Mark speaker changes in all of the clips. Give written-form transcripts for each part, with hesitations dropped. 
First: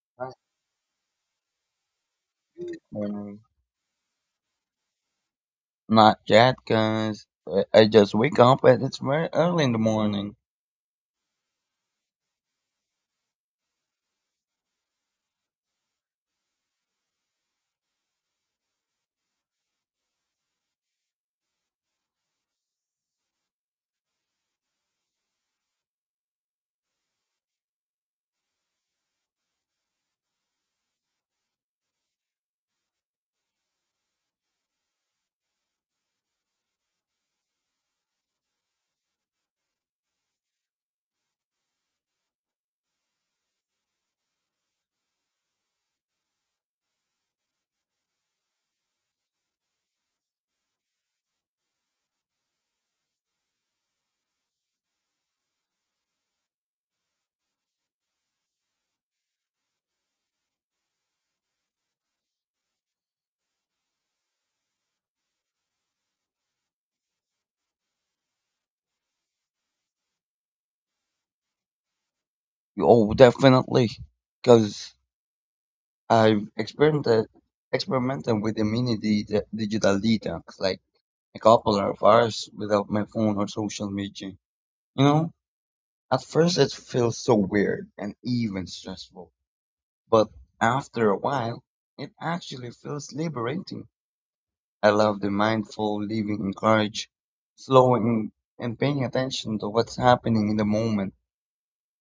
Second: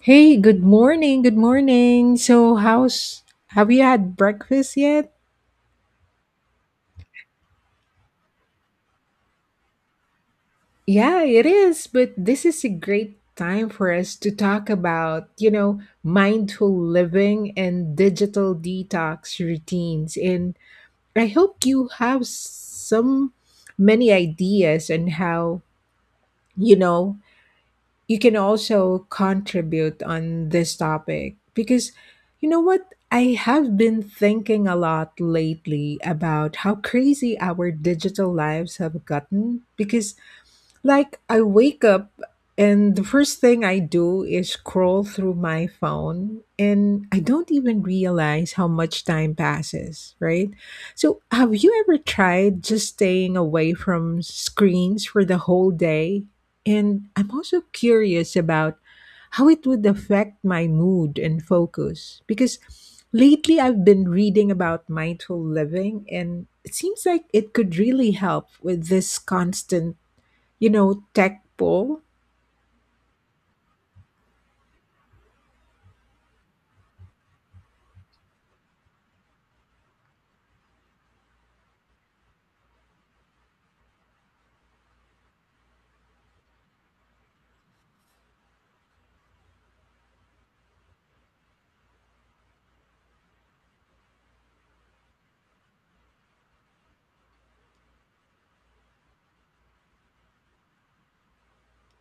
Speaker 1: Hey, good morning. Good morning. So, how's
Speaker 2: Um,
Speaker 1: have you had breakfast yet?
Speaker 2: Not yet, cause I just wake up and it's very early in the morning.
Speaker 1: Yeah, it is, but this is a great time for us to talk about, you know, mindful living and digital detox routines. And I hope you have some many ideas on how, you know, you can also contribute on this topic because you know what, I have been thinking a lot lately about how crazy our digital lives have gotten because like I wake up and the first thing I do is scroll through my phone and I don't even realize how much time passes, right? So, have you ever tried just staying away from screens for the whole day? And I'm also curious about how it would affect my mood and focus because lately I've been reading about mindful living and it seems like it could really help with this constant, you know, tech pull.
Speaker 2: Oh, definitely, cause I've experimented with immunity digital detox, like a couple of hours without my phone or social media. You know, at first it feels so weird and even stressful, but after a while, it actually feels liberating. I love the mindful living in courage, slowing and paying attention to what's happening in the moment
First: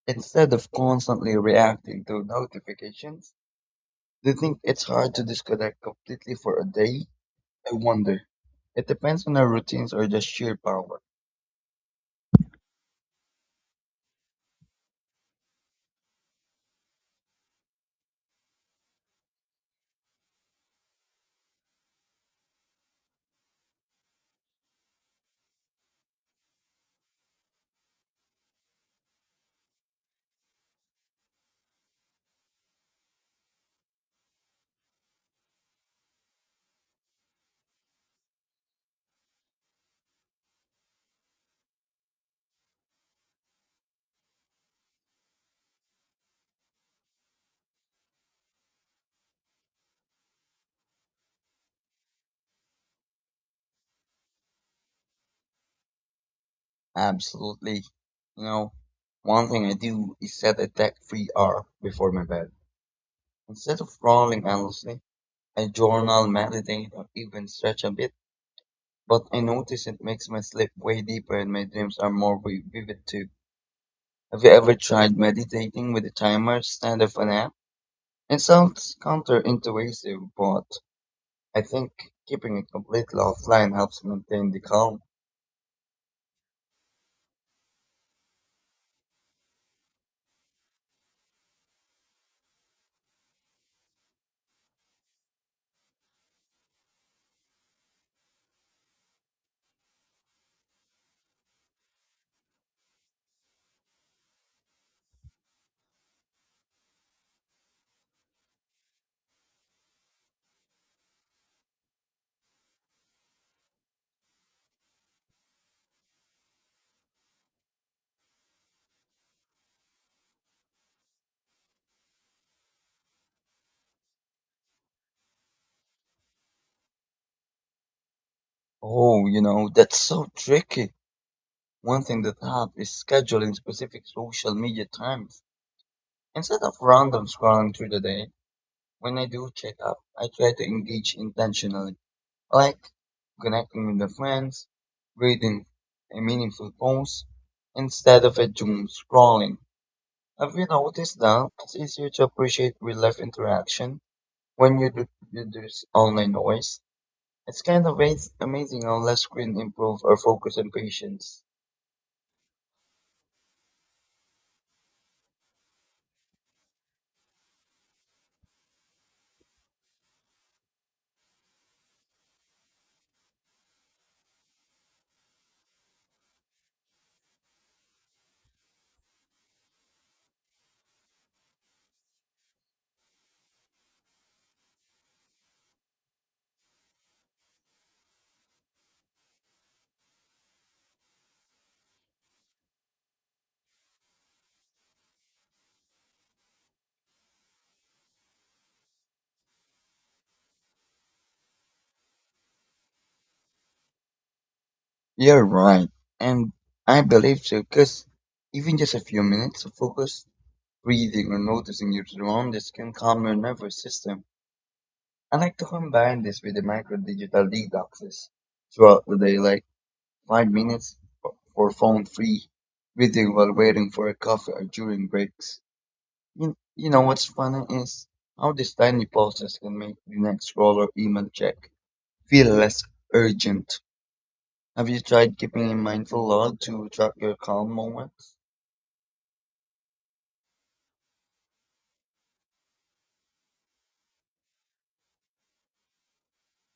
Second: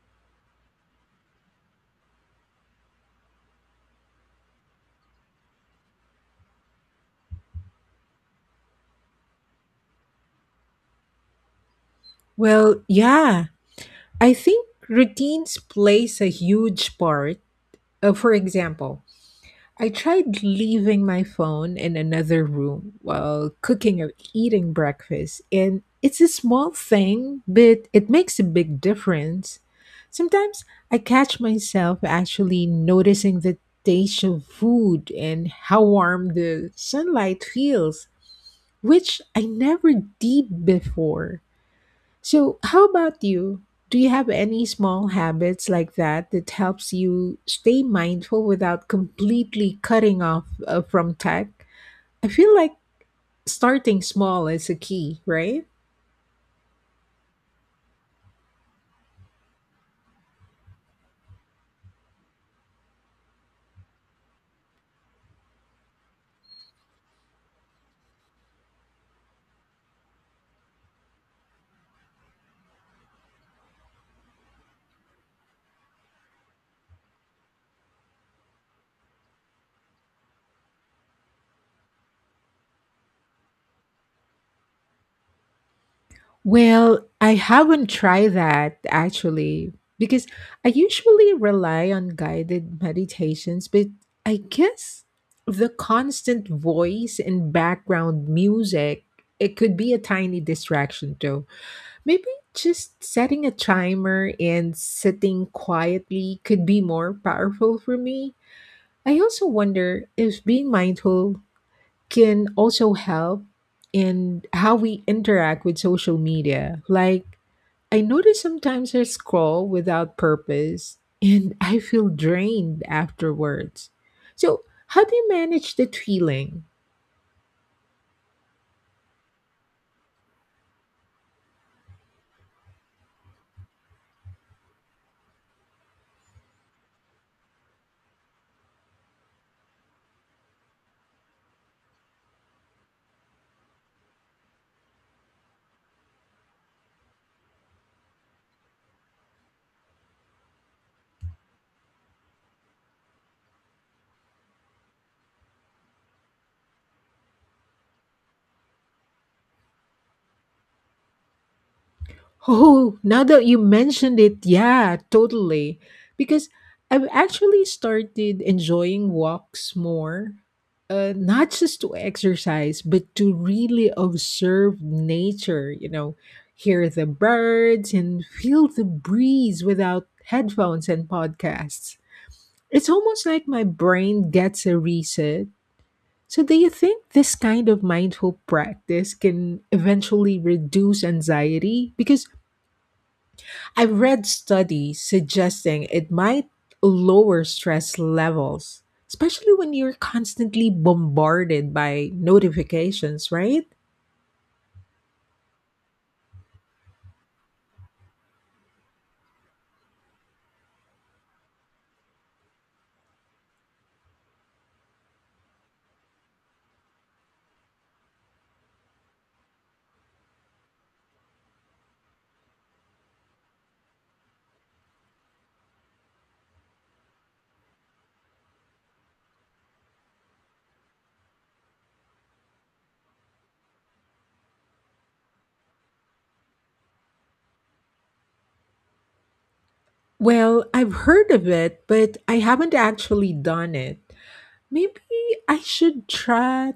Speaker 2: instead of constantly reacting to notifications. Do you think it's hard to disconnect completely for a day? I wonder. It depends on our routines or just sheer power.
Speaker 1: Well, yeah, I think routines plays a huge part. For example, I tried leaving my phone in another room while cooking or eating breakfast, and it's a small thing, but it makes a big difference. Sometimes I catch myself actually noticing the taste of food and how warm the sunlight feels, which I never did before. So, how about you? Do you have any small habits like that that helps you stay mindful without completely cutting off from tech? I feel like starting small is a key, right?
Speaker 2: Absolutely. You know, one thing I do is set a tech-free hour before my bed. Instead of scrolling endlessly, I journal, meditate, or even stretch a bit. But I notice it makes my sleep way deeper and my dreams are more vivid too. Have you ever tried meditating with a timer instead of an app? It sounds counterintuitive, but I think keeping it completely offline helps maintain the calm.
Speaker 1: Well, I haven't tried that actually because I usually rely on guided meditations, but I guess the constant voice and background music, it could be a tiny distraction though. Maybe just setting a timer and sitting quietly could be more powerful for me. I also wonder if being mindful can also help in how we interact with social media. Like, I notice sometimes I scroll without purpose and I feel drained afterwards. So, how do you manage that feeling?
Speaker 2: Oh, you know, that's so tricky. One thing that helps is scheduling specific social media times. Instead of random scrolling through the day, when I do check up, I try to engage intentionally, like connecting with the friends, reading a meaningful post, instead of a doom scrolling. Have you noticed that it's easier to appreciate real life interaction when you do you online noise? It's kind of amazing how less screen improve our focus and patience.
Speaker 1: Oh, now that you mentioned it, yeah, totally. Because I've actually started enjoying walks more, not just to exercise, but to really observe nature, you know, hear the birds and feel the breeze without headphones and podcasts. It's almost like my brain gets a reset. So, do you think this kind of mindful practice can eventually reduce anxiety? Because I've read studies suggesting it might lower stress levels, especially when you're constantly bombarded by notifications, right?
Speaker 2: You're right, and I believe so, because even just a few minutes of focus, breathing, or noticing your surroundings can calm your nervous system. I like to combine this with the micro digital detoxes throughout the day, like 5 minutes for phone free reading while waiting for a coffee or during breaks. You know what's funny is how these tiny pauses can make the next scroll or email check feel less urgent. Have you tried keeping a mindful log to track your calm moments?
Speaker 1: Well, I've heard of it, but I haven't actually done it. Maybe I should try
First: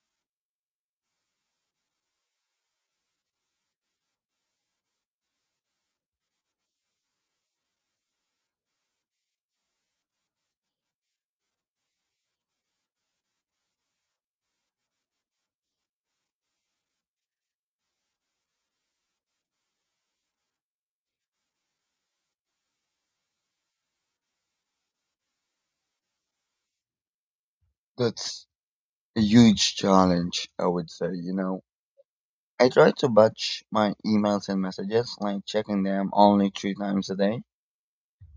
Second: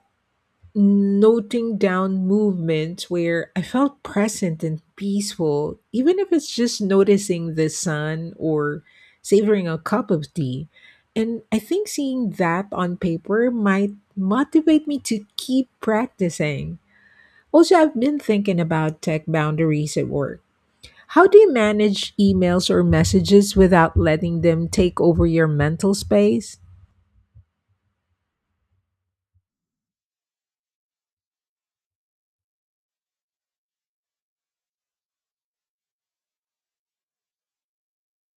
Speaker 1: noting down movements where I felt present and peaceful, even if it's just noticing the sun or savoring a cup of tea. And I think seeing that on paper might motivate me to keep practicing. Also, I've been thinking about tech boundaries at work. How do you manage emails or messages without letting them take over your mental space?
Speaker 2: That's a huge challenge, I would say, you know. I try to batch my emails and messages, like checking them only 3 times a day.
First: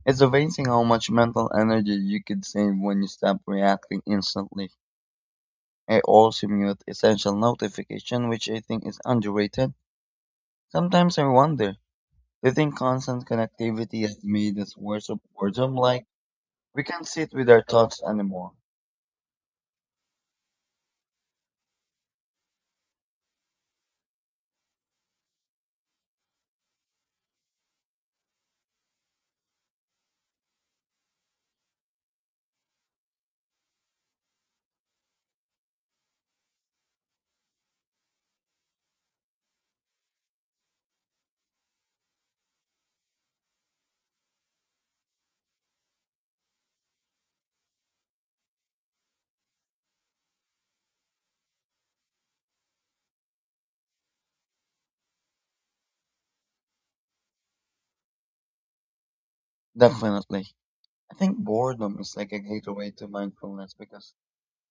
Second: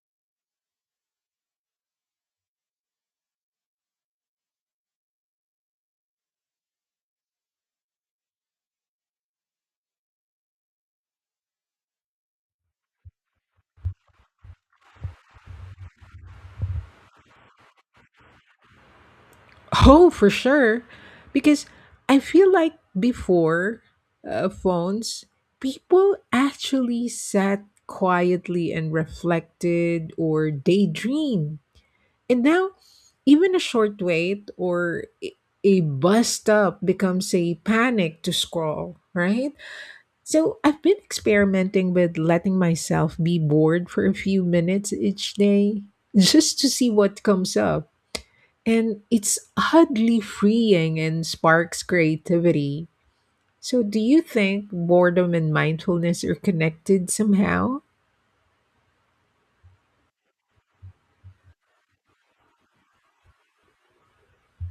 Speaker 2: It's amazing how much mental energy you could save when you stop reacting instantly. I also mute essential notification, which I think is underrated. Sometimes I wonder, do you think constant connectivity has made us worse of boredom? Like, we can't sit with our thoughts anymore.
Speaker 1: Oh, for sure. Because I feel like before phones, people actually sat quietly and reflected or daydreamed. And now, even a short wait or a bus stop becomes a panic to scroll, right? So I've been experimenting with letting myself be bored for a few minutes each day just to see what comes up and it's oddly freeing and sparks creativity. So, do you think boredom and mindfulness are connected somehow?
Speaker 2: Definitely. I think boredom is like a gateway to mindfulness because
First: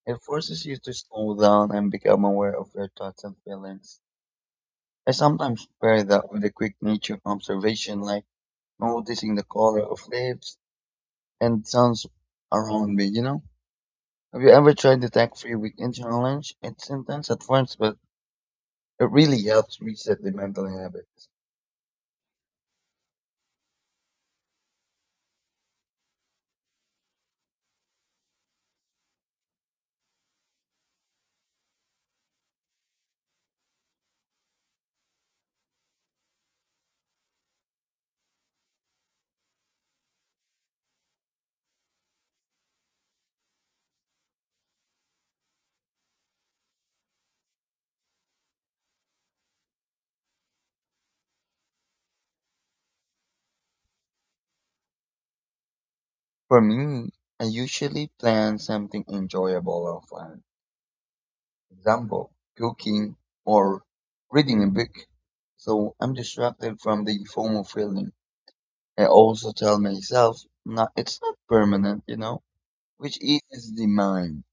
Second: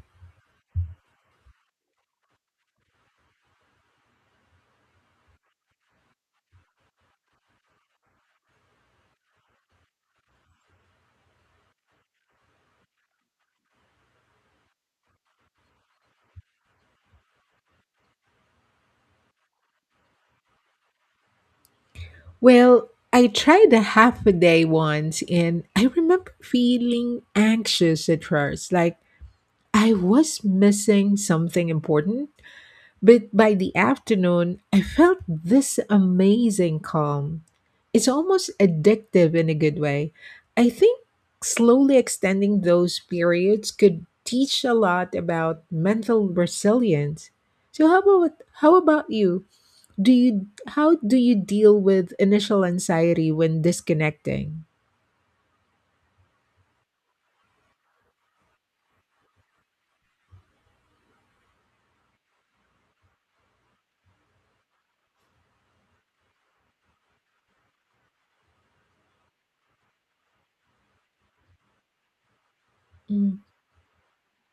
Speaker 2: it forces you to slow down and become aware of your thoughts and feelings. I sometimes pair that with a quick nature observation, like noticing the color of leaves and sounds around me, you know? Have you ever tried the tech free weekend challenge? It's intense at first, but it really helps reset the mental habits.
Speaker 1: Well, I tried a half a day once and I remember feeling anxious at first, like I was missing something important. But by the afternoon, I felt this amazing calm. It's almost addictive in a good way. I think slowly extending those periods could teach a lot about mental resilience. So how about you? Do you How do you deal with initial anxiety when disconnecting?
Speaker 2: For me, I usually plan something enjoyable or fun. Example, cooking or reading a book. So I'm distracted from the FOMO feeling. I also tell myself not it's not permanent, you know, which
Speaker 1: Mm.
Speaker 2: eases the mind.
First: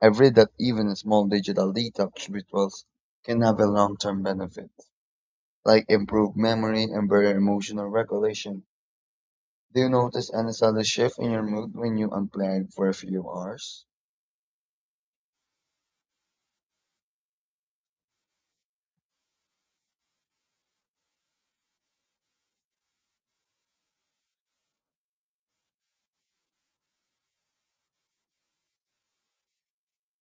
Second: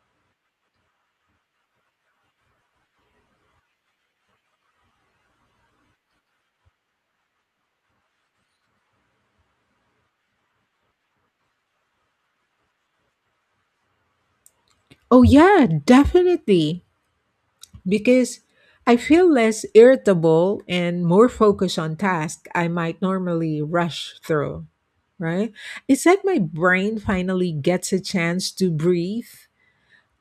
Speaker 2: I've read that even small digital detox rituals can have a long-term benefit, like improved memory and better emotional regulation. Do you notice any sudden shift in your mood when you unplug for a few hours?
Speaker 1: Oh yeah, definitely. Because I feel less irritable and more focused on tasks I might normally rush through, right? It's like my brain finally gets a chance to breathe.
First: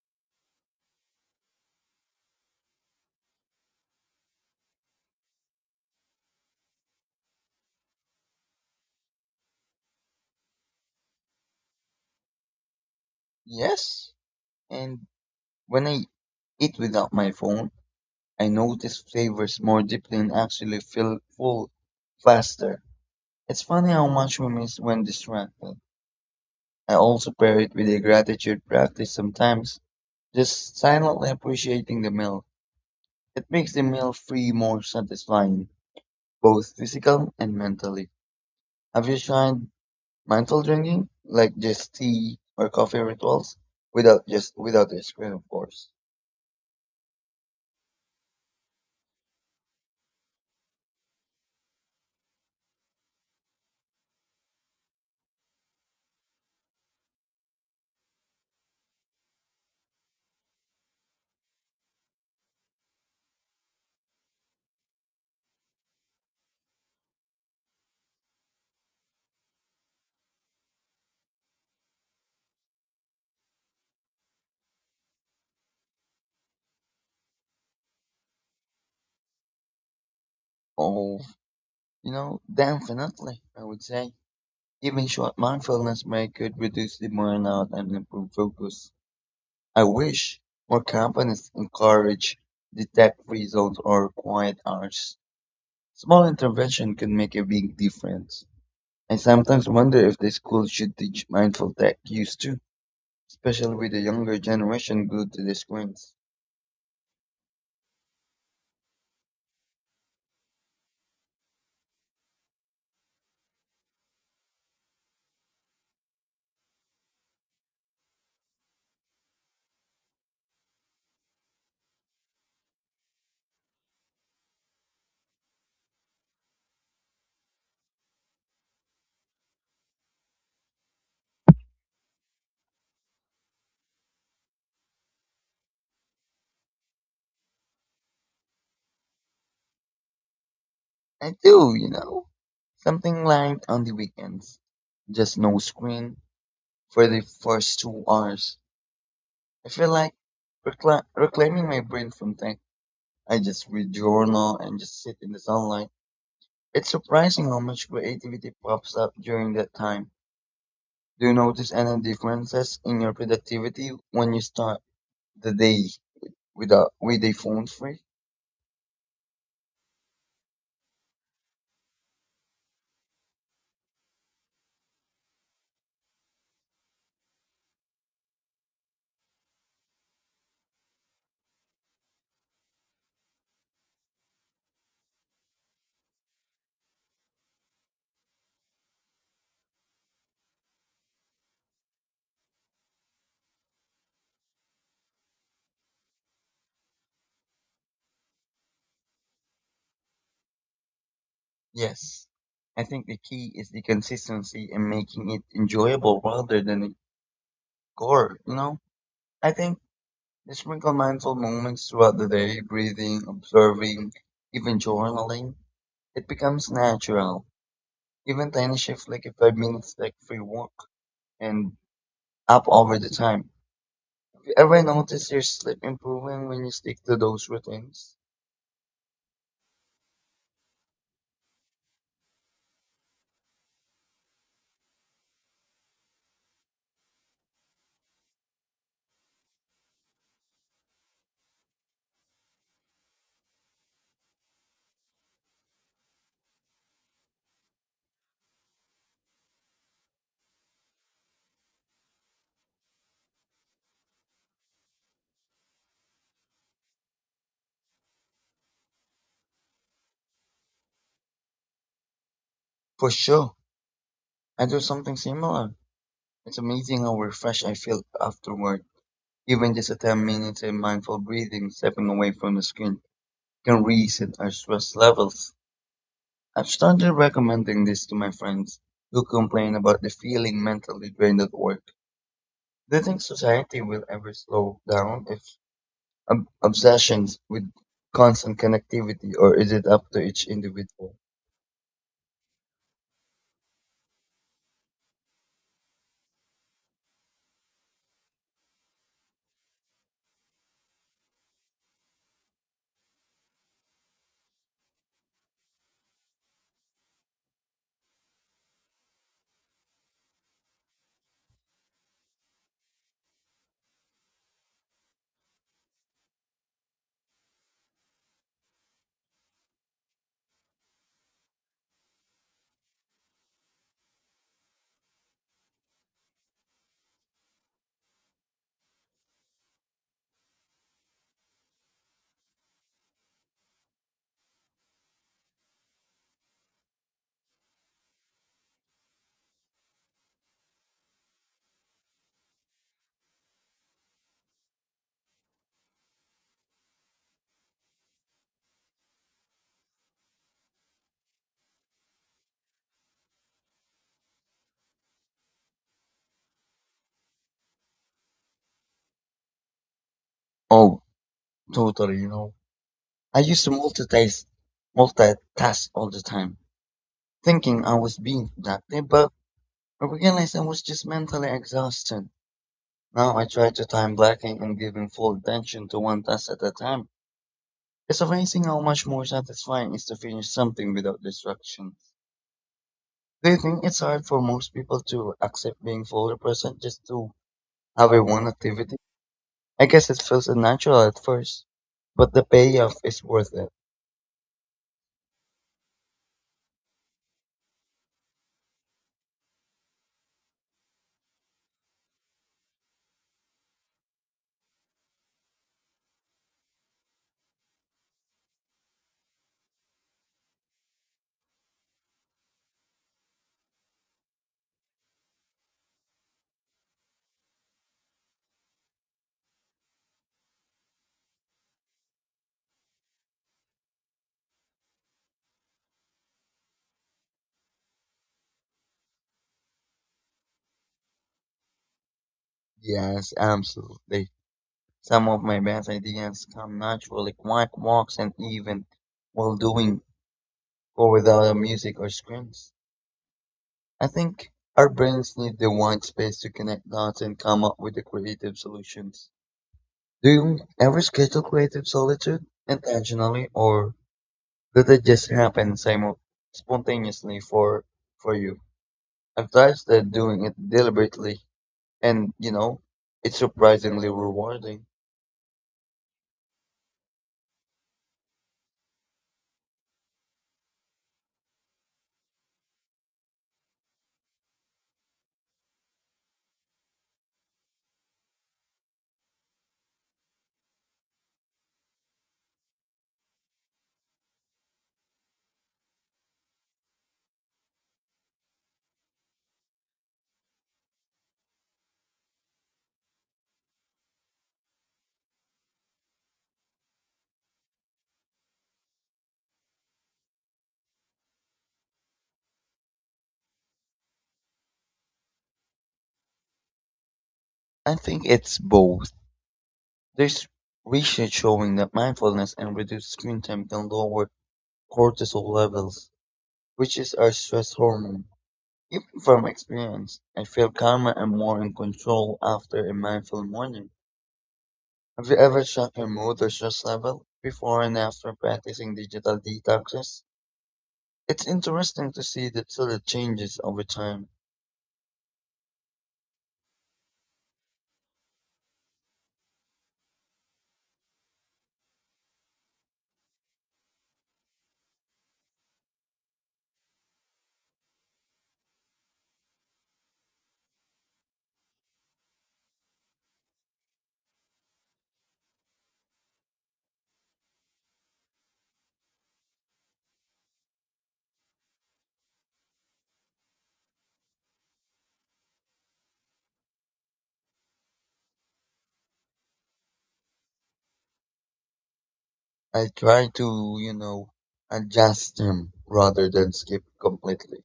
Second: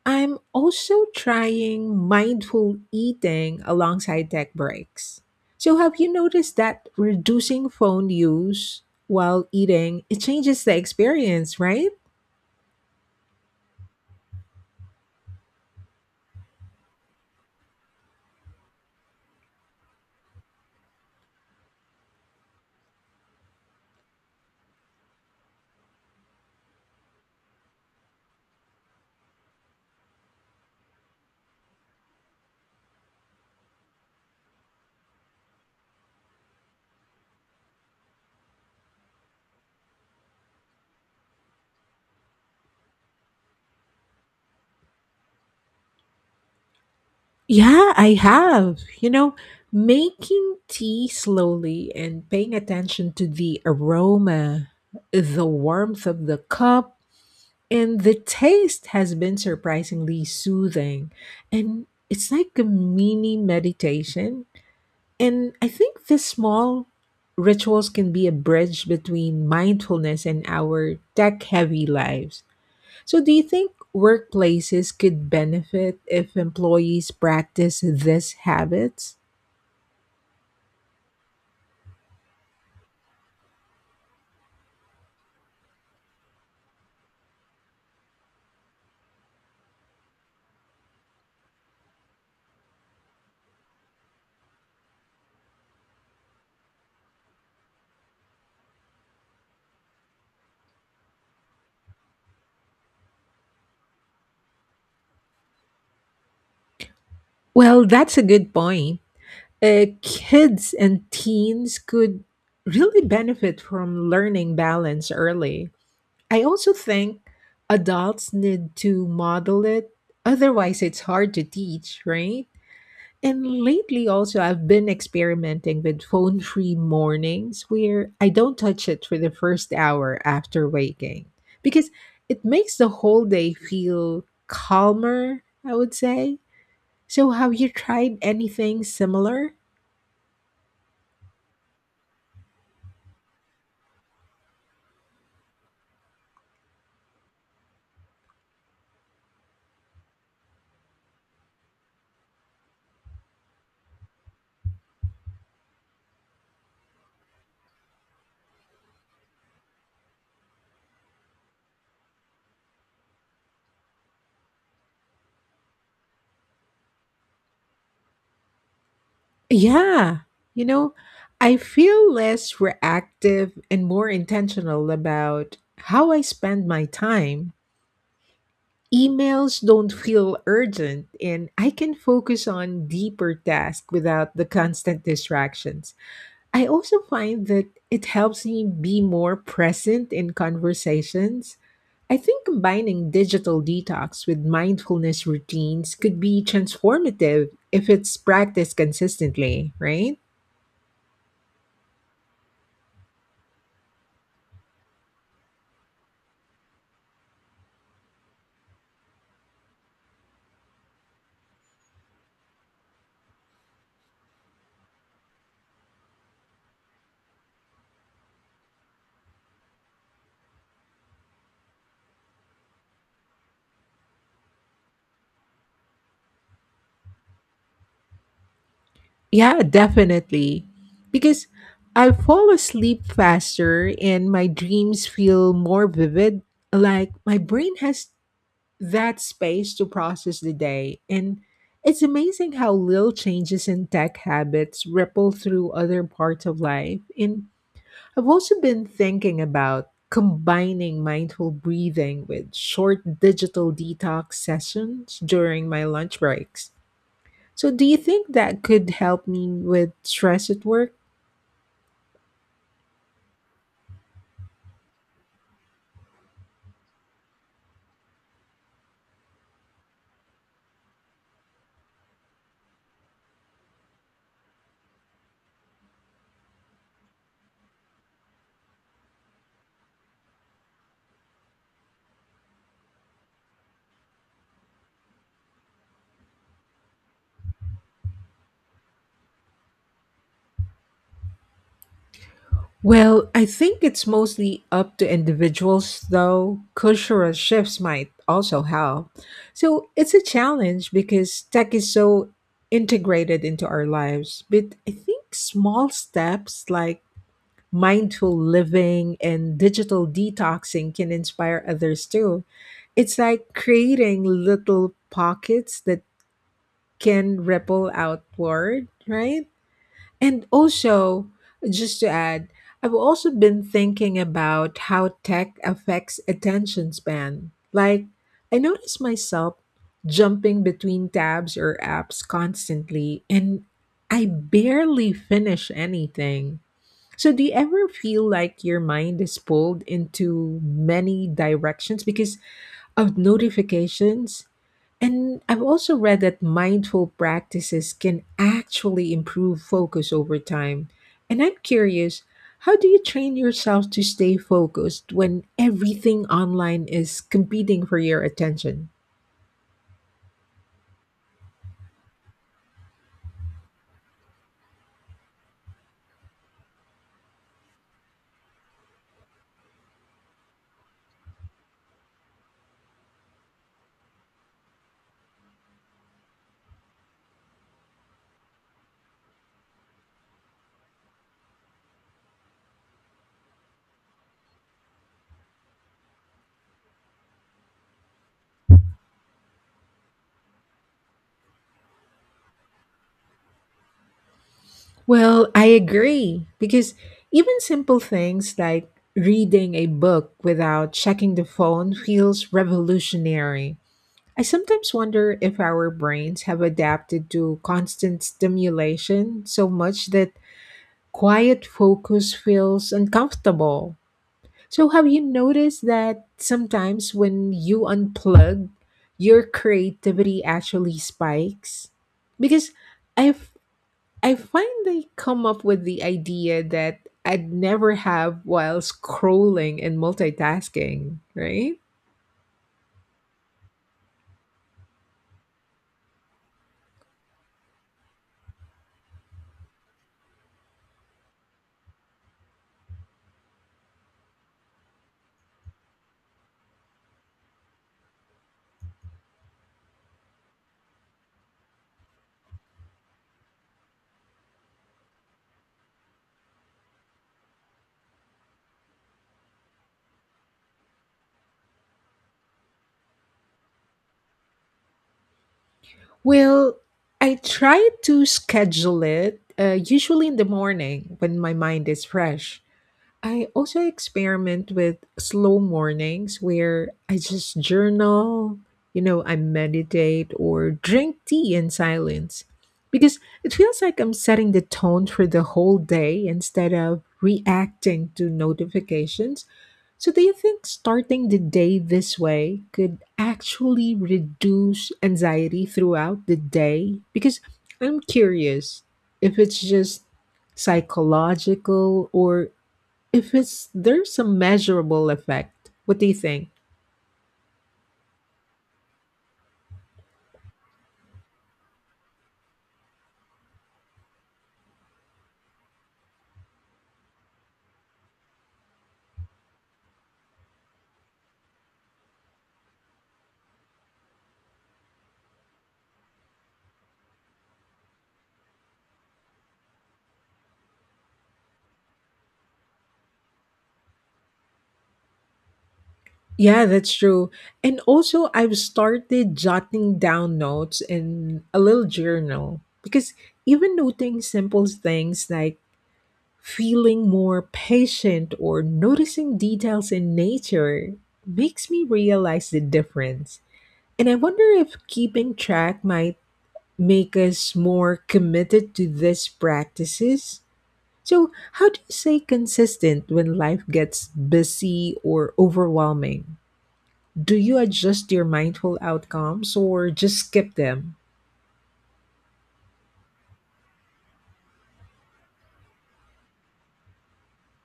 Speaker 1: I'm also trying mindful eating alongside tech breaks. So, have you noticed that reducing phone use while eating it changes the experience, right?
Speaker 2: Yes, and when I eat without my phone, I notice flavors more deeply and actually feel full faster. It's funny how much we miss when distracted. I also pair it with a gratitude practice sometimes, just silently appreciating the meal. It makes the meal free more satisfying, both physical and mentally. Have you tried mindful drinking, like just tea or coffee rituals, without just without the screen, of course?
Speaker 1: Yeah, I have. You know, making tea slowly and paying attention to the aroma, the warmth of the cup, and the taste has been surprisingly soothing. And it's like a mini meditation. And I think these small rituals can be a bridge between mindfulness and our tech heavy lives. So, do you think workplaces could benefit if employees practice these habits?
Speaker 2: Oh, you know, definitely. I would say even short mindfulness break could reduce the burnout and improve focus. I wish more companies encourage the tech free zones or quiet hours. Small intervention can make a big difference. I sometimes wonder if the schools should teach mindful tech use too, especially with the younger generation glued to the screens.
Speaker 1: Well, that's a good point. Kids and teens could really benefit from learning balance early. I also think adults need to model it, otherwise, it's hard to teach, right? And lately, also, I've been experimenting with phone free mornings where I don't touch it for the first hour after waking because it makes the whole day feel calmer, I would say. So, have you tried anything similar?
Speaker 2: I do, you know, something light on the weekends. Just no screen for the first 2 hours. I feel like reclaiming my brain from tech. I just read journal and just sit in the sunlight. It's surprising how much creativity pops up during that time. Do you notice any differences in your productivity when you start the day without with a phone free?
Speaker 1: Yeah. You know, I feel less reactive and more intentional about how I spend my time. Emails don't feel urgent, and I can focus on deeper tasks without the constant distractions. I also find that it helps me be more present in conversations. I think combining digital detox with mindfulness routines could be transformative if it's practiced consistently, right?
Speaker 2: Yes. I think the key is the consistency and making it enjoyable rather than a chore, you know? I think the sprinkle mindful moments throughout the day, breathing, observing, even journaling, it becomes natural. Even tiny shifts like a 5 minutes like free walk and up over the time. If you ever notice your sleep improving when you stick to those routines?
Speaker 1: Yeah, definitely. Because I fall asleep faster and my dreams feel more vivid. Like my brain has that space to process the day. And it's amazing how little changes in tech habits ripple through other parts of life. And I've also been thinking about combining mindful breathing with short digital detox sessions during my lunch breaks. So, do you think that could help me with stress at work?
Speaker 2: For sure. I do something similar. It's amazing how refreshed I feel afterward. Even just a 10 minutes of mindful breathing, stepping away from the screen, can reset our stress levels. I've started recommending this to my friends who complain about the feeling mentally drained at work. Do you think society will ever slow down if obsessions with constant connectivity, or is it up to each individual?
Speaker 1: Well, I think it's mostly up to individuals, though. Cultural shifts might also help. So, it's a challenge because tech is so integrated into our lives. But I think small steps like mindful living and digital detoxing can inspire others too. It's like creating little pockets that can ripple outward, right? And also, just to add, I've also been thinking about how tech affects attention span. Like, I notice myself jumping between tabs or apps constantly, and I barely finish anything. So, do you ever feel like your mind is pulled into many directions because of notifications? And I've also read that mindful practices can actually improve focus over time. And I'm curious, how do you train yourself to stay focused when everything online is competing for your attention?
Speaker 2: Oh, totally, you know. I used to multitask all the time, thinking I was being productive, but I realized I was just mentally exhausted. Now I try to time blocking and giving full attention to one task at a time. It's amazing how much more satisfying it is to finish something without distraction. Do you think it's hard for most people to accept being fully present just to have a one activity? I guess it feels unnatural at first, but the payoff is worth it.
Speaker 1: Well, I agree, because even simple things like reading a book without checking the phone feels revolutionary. I sometimes wonder if our brains have adapted to constant stimulation so much that quiet focus feels uncomfortable. So, have you noticed that sometimes when you unplug, your creativity actually spikes? Because I I find I come up with the idea that I'd never have while scrolling and multitasking, right?
Speaker 2: Yes, absolutely. Some of my best ideas come naturally, quiet walks and even while doing or without music or screens. I think our brains need the white space to connect dots and come up with the creative solutions. Do you ever schedule creative solitude intentionally, or did it just happen spontaneously for you? I've tried that doing it deliberately, and you know, it's surprisingly rewarding.
Speaker 1: Well, I try to schedule it usually in the morning when my mind is fresh. I also experiment with slow mornings where I just journal, you know, I meditate or drink tea in silence because it feels like I'm setting the tone for the whole day instead of reacting to notifications. So, do you think starting the day this way could actually reduce anxiety throughout the day? Because I'm curious if it's just psychological or if it's there's a measurable effect. What do you think?
Speaker 2: I think it's both. There's research showing that mindfulness and reduced screen time can lower cortisol levels, which is our stress hormone. Even from experience, I feel calmer and more in control after a mindful morning. Have you ever checked your mood or stress level before and after practicing digital detoxes? It's interesting to see that subtle changes over time.
Speaker 1: Yeah, that's true. And also, I've started jotting down notes in a little journal because even noting simple things like feeling more patient or noticing details in nature makes me realize the difference. And I wonder if keeping track might make us more committed to these practices. So, how do you stay consistent when life gets busy or overwhelming? Do you adjust your mindful outcomes or just skip them?
Speaker 2: I try to, you know, adjust them rather than skip completely.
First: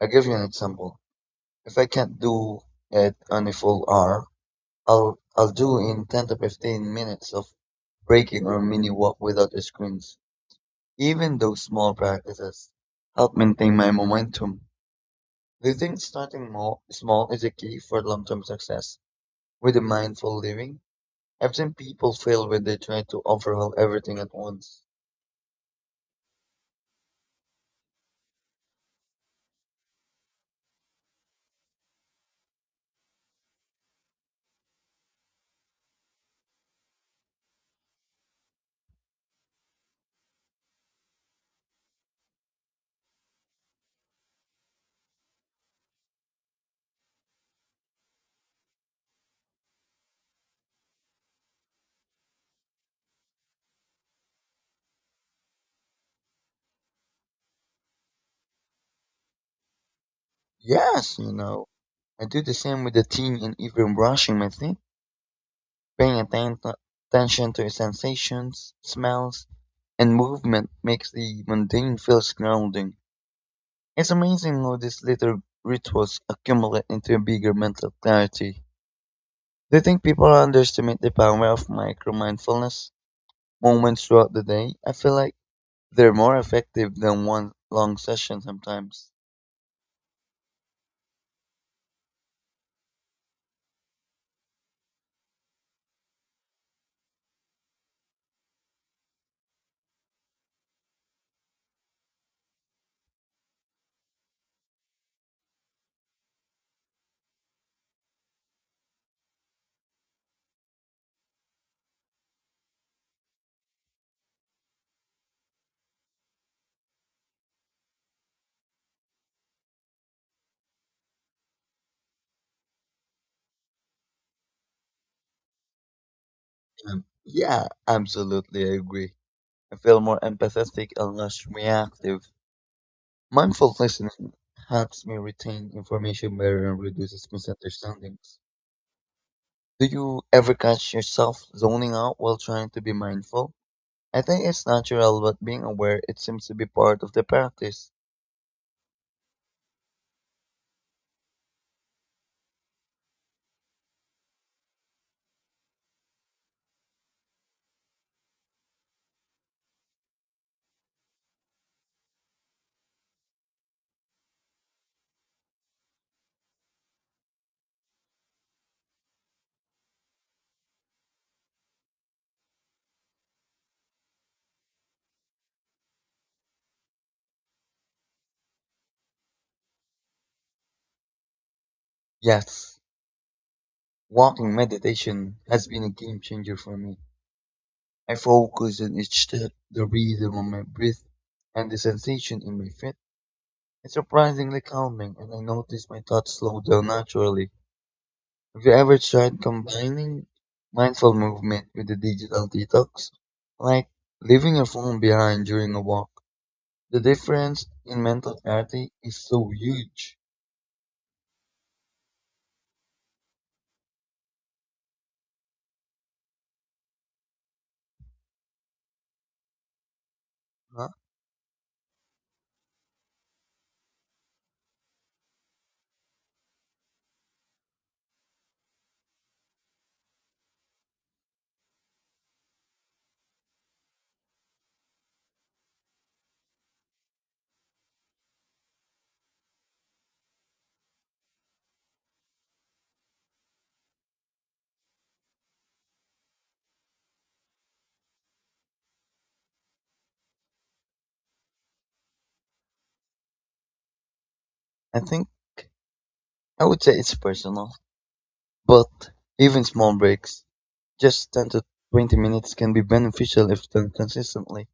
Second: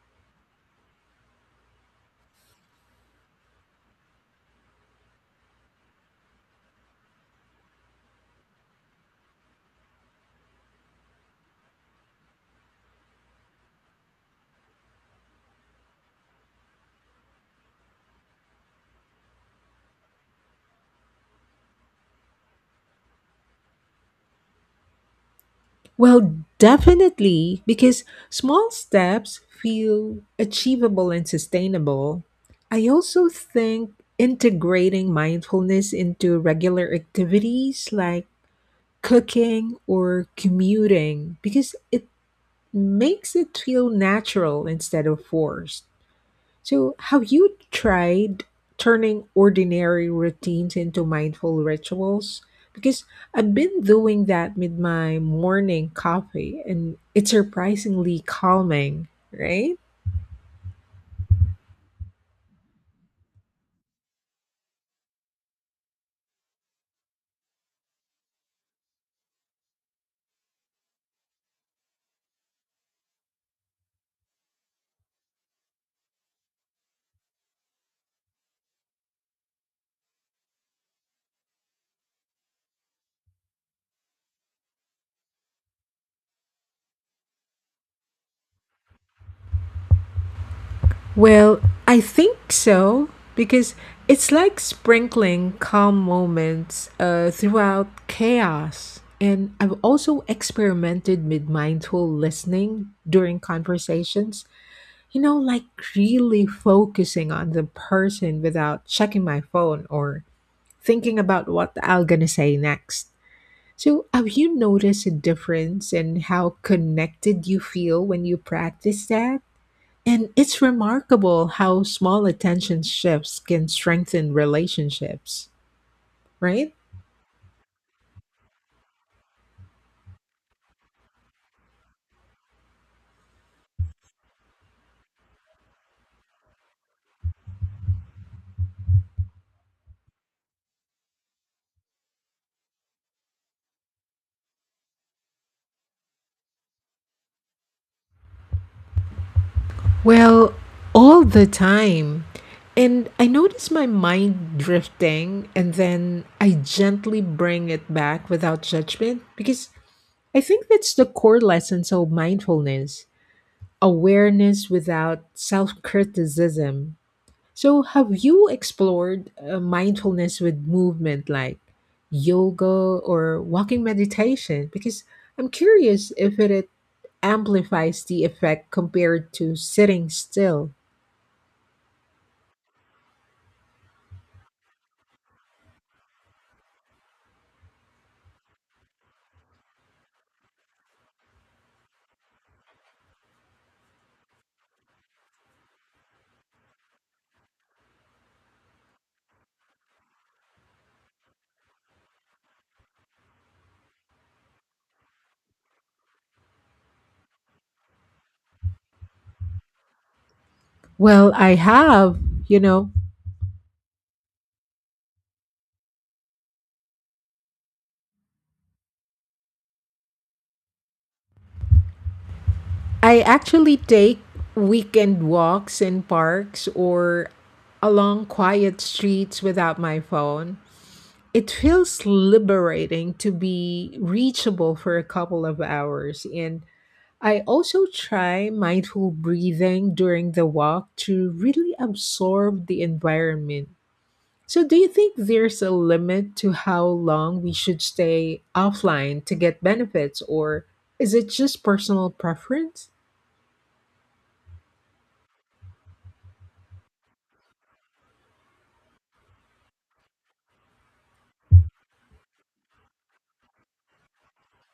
Speaker 2: I'll give you an example. If I can't do it on a full hour, I'll do in 10 to 15 minutes of breaking or mini walk without the screens. Even those small practices help maintain my momentum. Do you think starting more small is a key for long-term success with a mindful living? I've seen people fail when they try to overhaul everything at once.
Speaker 1: Well, definitely, because small steps feel achievable and sustainable. I also think integrating mindfulness into regular activities like cooking or commuting because it makes it feel natural instead of forced. So, have you tried turning ordinary routines into mindful rituals? Because I've been doing that with my morning coffee and it's surprisingly calming, right?
Speaker 2: Yes, you know. I do the same with the tea and even brushing my teeth, paying attention to sensations, smells, and movement makes the mundane feel grounding. It's amazing how these little rituals accumulate into a bigger mental clarity. Do you think people underestimate the power of micro mindfulness moments throughout the day? I feel like they're more effective than one long session sometimes.
Speaker 1: Well, I think so because it's like sprinkling calm moments throughout chaos. And I've also experimented with mindful listening during conversations, you know, like really focusing on the person without checking my phone or thinking about what I'm gonna say next. So, have you noticed a difference in how connected you feel when you practice that? And it's remarkable how small attention shifts can strengthen relationships, right?
Speaker 2: Yeah, absolutely, I agree. I feel more empathetic and less reactive. Mindful listening helps me retain information better and reduces misunderstandings. Do you ever catch yourself zoning out while trying to be mindful? I think it's natural, but being aware it seems to be part of the practice.
Speaker 1: Well, all the time. And I notice my mind drifting, and then I gently bring it back without judgment because I think that's the core lessons of mindfulness, awareness without self criticism. So, have you explored mindfulness with movement like yoga or walking meditation? Because I'm curious if it amplifies the effect compared to sitting still.
Speaker 2: Yes, walking meditation has been a game changer for me. I focus on each step, the rhythm of my breath, and the sensation in my feet. It's surprisingly calming, and I notice my thoughts slow down naturally. Have you ever tried combining mindful movement with a digital detox? Like leaving your phone behind during a walk. The difference in mental clarity is so huge.
Speaker 1: Well, I have, you know,
Speaker 2: Huh?
Speaker 1: I actually take weekend walks in parks or along quiet streets without my phone. It feels liberating to be reachable for a couple of hours. And I also try mindful breathing during the walk to really absorb the environment. So, do you think there's a limit to how long we should stay offline to get benefits, or is it just personal preference?
Speaker 2: I think I would say it's personal, but even small breaks just 10 to 20 minutes can be beneficial if done consistently.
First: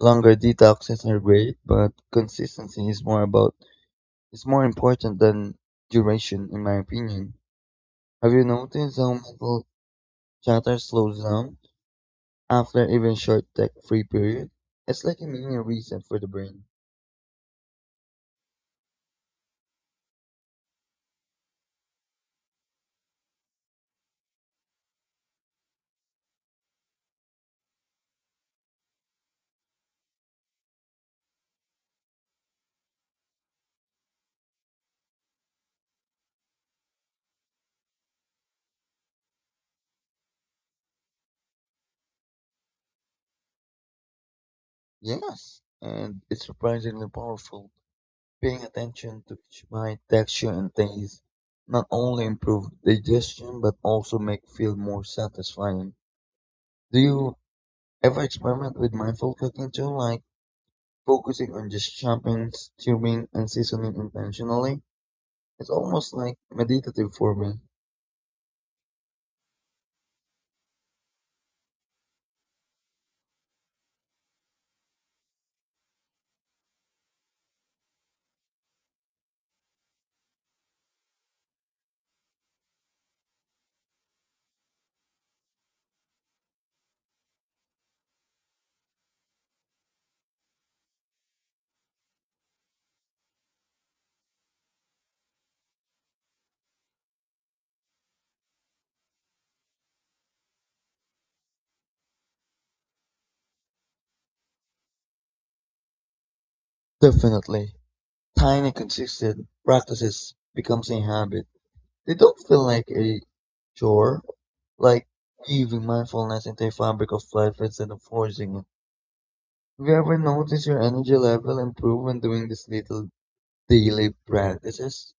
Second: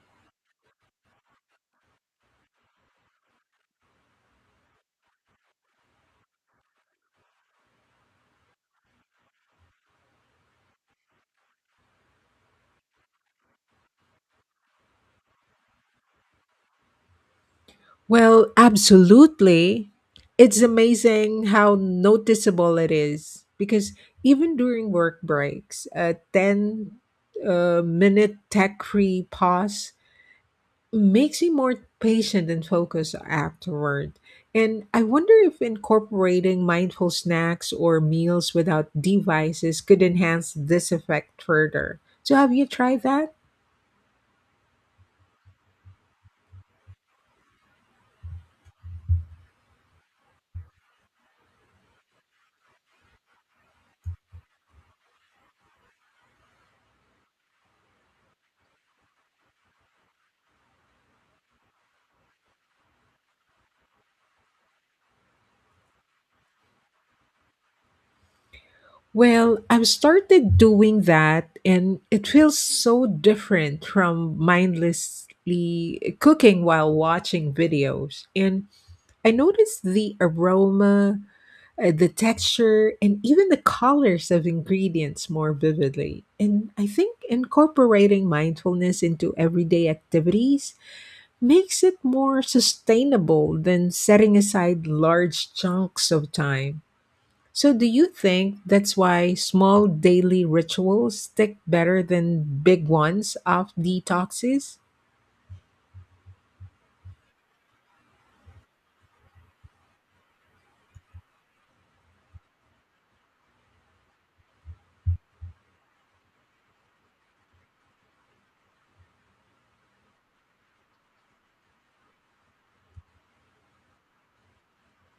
Speaker 2: Longer detoxes are great, but consistency is more about is more important than duration in my opinion. Have you noticed how mental chatter slows down after even short tech free period? It's like a mini reset for the brain.
Speaker 1: Well, absolutely. It's amazing how noticeable it is because even during work breaks, a 10 minute tech free pause makes me more patient and focused afterward. And I wonder if incorporating mindful snacks or meals without devices could enhance this effect further. So, have you tried that?
Speaker 2: Yes, and it's surprisingly powerful. Paying attention to my texture and taste not only improve digestion but also make feel more satisfying. Do you ever experiment with mindful cooking too, like focusing on just chopping, stewing, and seasoning intentionally? It's almost like meditative for me.
Speaker 1: Well, I've started doing that, and it feels so different from mindlessly cooking while watching videos. And I noticed the aroma, the texture and even the colors of ingredients more vividly. And I think incorporating mindfulness into everyday activities makes it more sustainable than setting aside large chunks of time. So, do you think that's why small daily rituals stick better than big ones of detoxes?
Speaker 2: Definitely. Tiny, consistent practices becomes a habit. They don't feel like a chore, like weaving mindfulness into a fabric of life instead of forcing it. Have you ever noticed your energy level improve when doing these little daily practices?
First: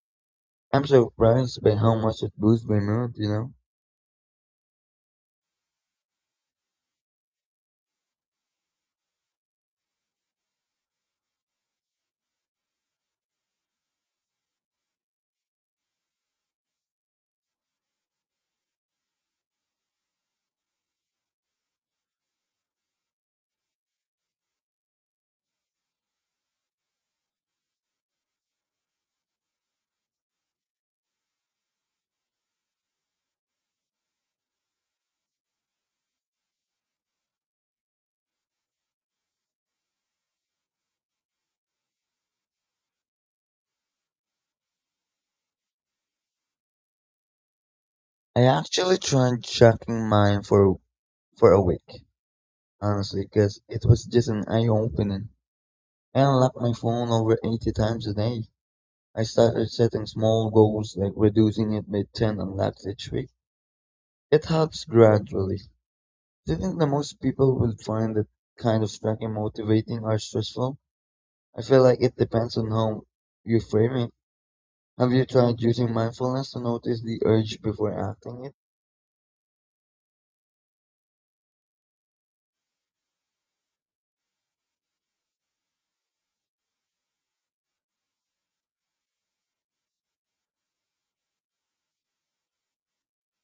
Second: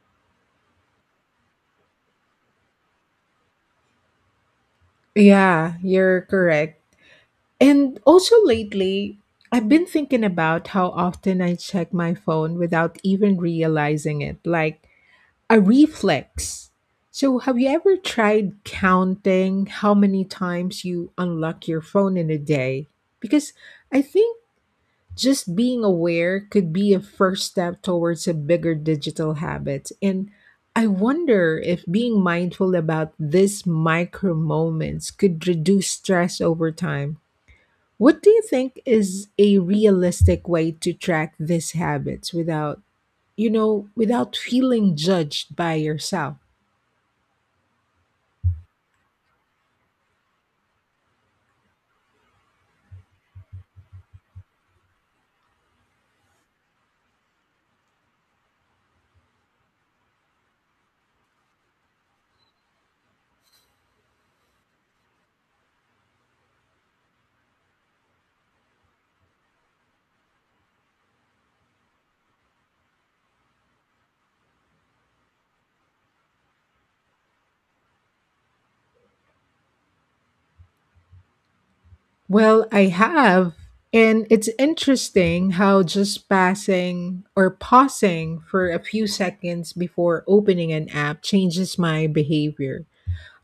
Speaker 2: I'm surprised by how much it boosts my mood, you know?
Speaker 1: Yeah, you're correct. And also lately, I've been thinking about how often I check my phone without even realizing it, like a reflex. So, have you ever tried counting how many times you unlock your phone in a day? Because I think just being aware could be a first step towards a bigger digital habit. And I wonder if being mindful about these micro moments could reduce stress over time. What do you think is a realistic way to track these habits without, you know, without feeling judged by yourself?
Speaker 2: I actually tried tracking mine for a week, honestly, because it was just an eye-opening. I unlocked my phone over 80 times a day. I started setting small goals, like reducing it by 10 unlocks each week. It helps gradually. Do you think that most people will find that kind of tracking motivating or stressful? I feel like it depends on how you frame it. Have you tried using mindfulness to notice the urge before acting it?
Speaker 1: Well, I have. And it's interesting how just passing or pausing for a few seconds before opening an app changes my behavior.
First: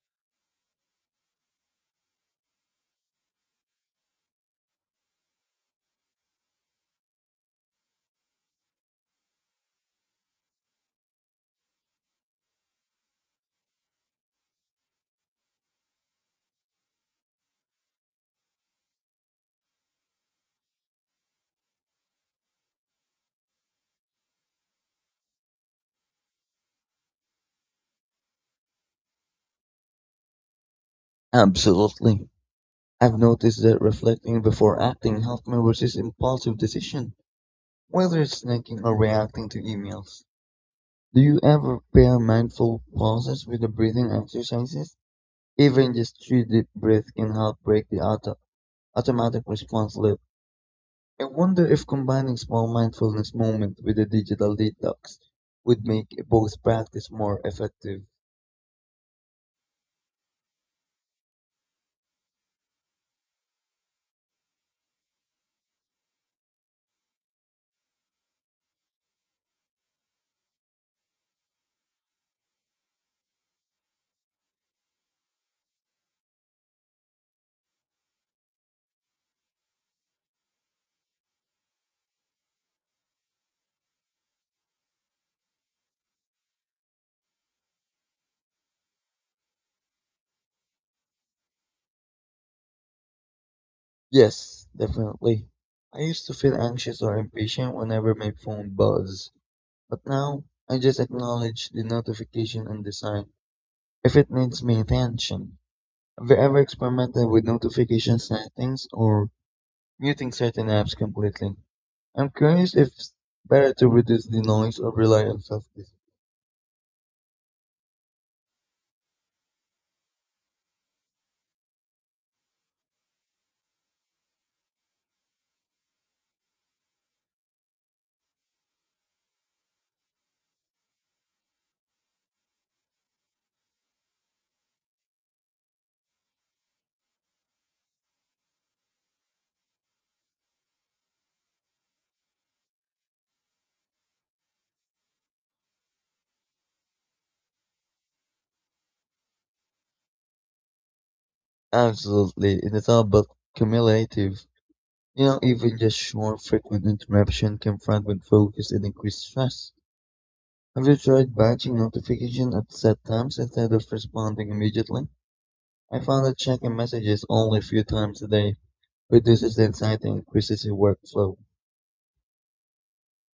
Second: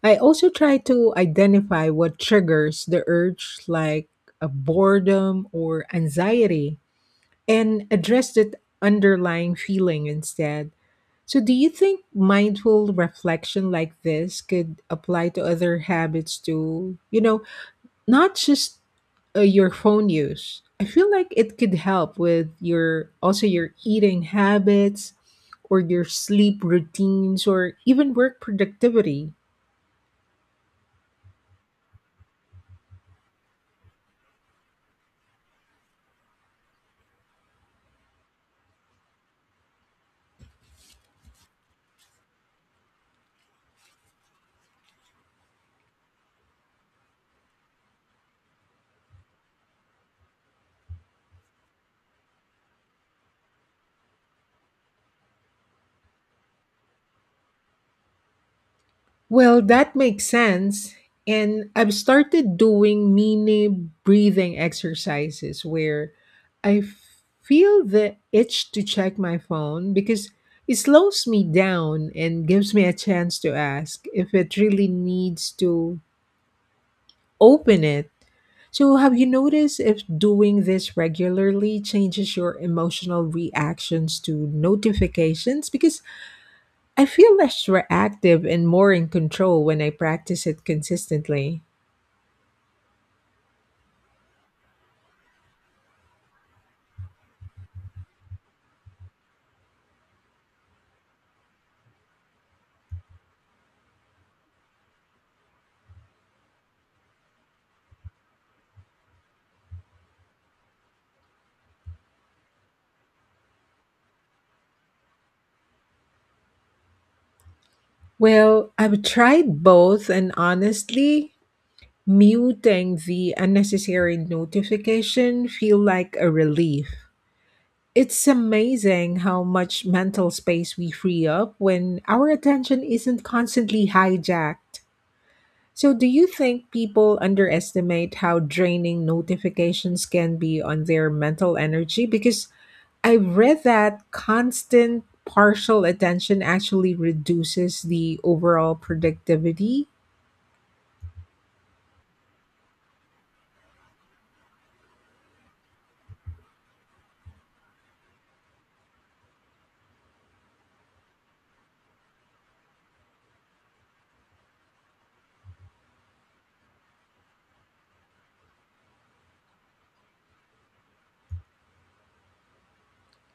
Speaker 1: I also try to identify what triggers the urge, like a boredom or anxiety, and address that underlying feeling instead. So, do you think mindful reflection like this could apply to other habits too? You know, not just your phone use. I feel like it could help with your also your eating habits or your sleep routines or even work productivity.
Speaker 2: Absolutely. I've noticed that reflecting before acting helped me resist impulsive decision, whether it's snacking or reacting to emails. Do you ever pair mindful pauses with the breathing exercises? Even just 3 deep breaths can help break the automatic response loop. I wonder if combining small mindfulness moments with a digital detox would make both practice more effective.
Speaker 1: Well, that makes sense. And I've started doing mini breathing exercises where I feel the itch to check my phone because it slows me down and gives me a chance to ask if it really needs to open it. So, have you noticed if doing this regularly changes your emotional reactions to notifications? Because I feel less reactive and more in control when I practice it consistently.
Speaker 2: Yes, definitely. I used to feel anxious or impatient whenever my phone buzzed. But now I just acknowledge the notification and decide if it needs my attention. Have you ever experimented with notification settings or muting certain apps completely? I'm curious if it's better to reduce the noise or rely on self discipline.
Speaker 1: Well, I've tried both, and honestly, muting the unnecessary notification feel like a relief. It's amazing how much mental space we free up when our attention isn't constantly hijacked. So, do you think people underestimate how draining notifications can be on their mental energy? Because I've read that constant partial attention actually reduces the overall productivity.
Speaker 2: Absolutely, it is all about cumulative. You know, even just more frequent interruption can fragment focus and increase stress. Have you tried batching notification at set times instead of responding immediately? I found that checking messages only a few times a day reduces the anxiety and increases your workflow.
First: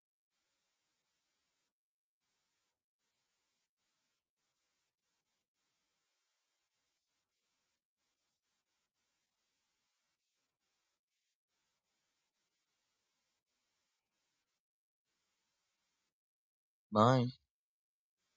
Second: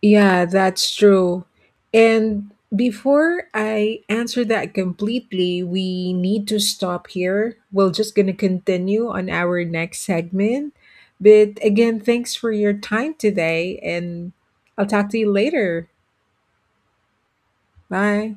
Speaker 1: Yeah, that's true. And before I answer that completely, we need to stop here. We're just going to continue on our next segment. But again, thanks for your time today, and I'll talk to you later.
Speaker 2: Bye.
Speaker 1: Bye.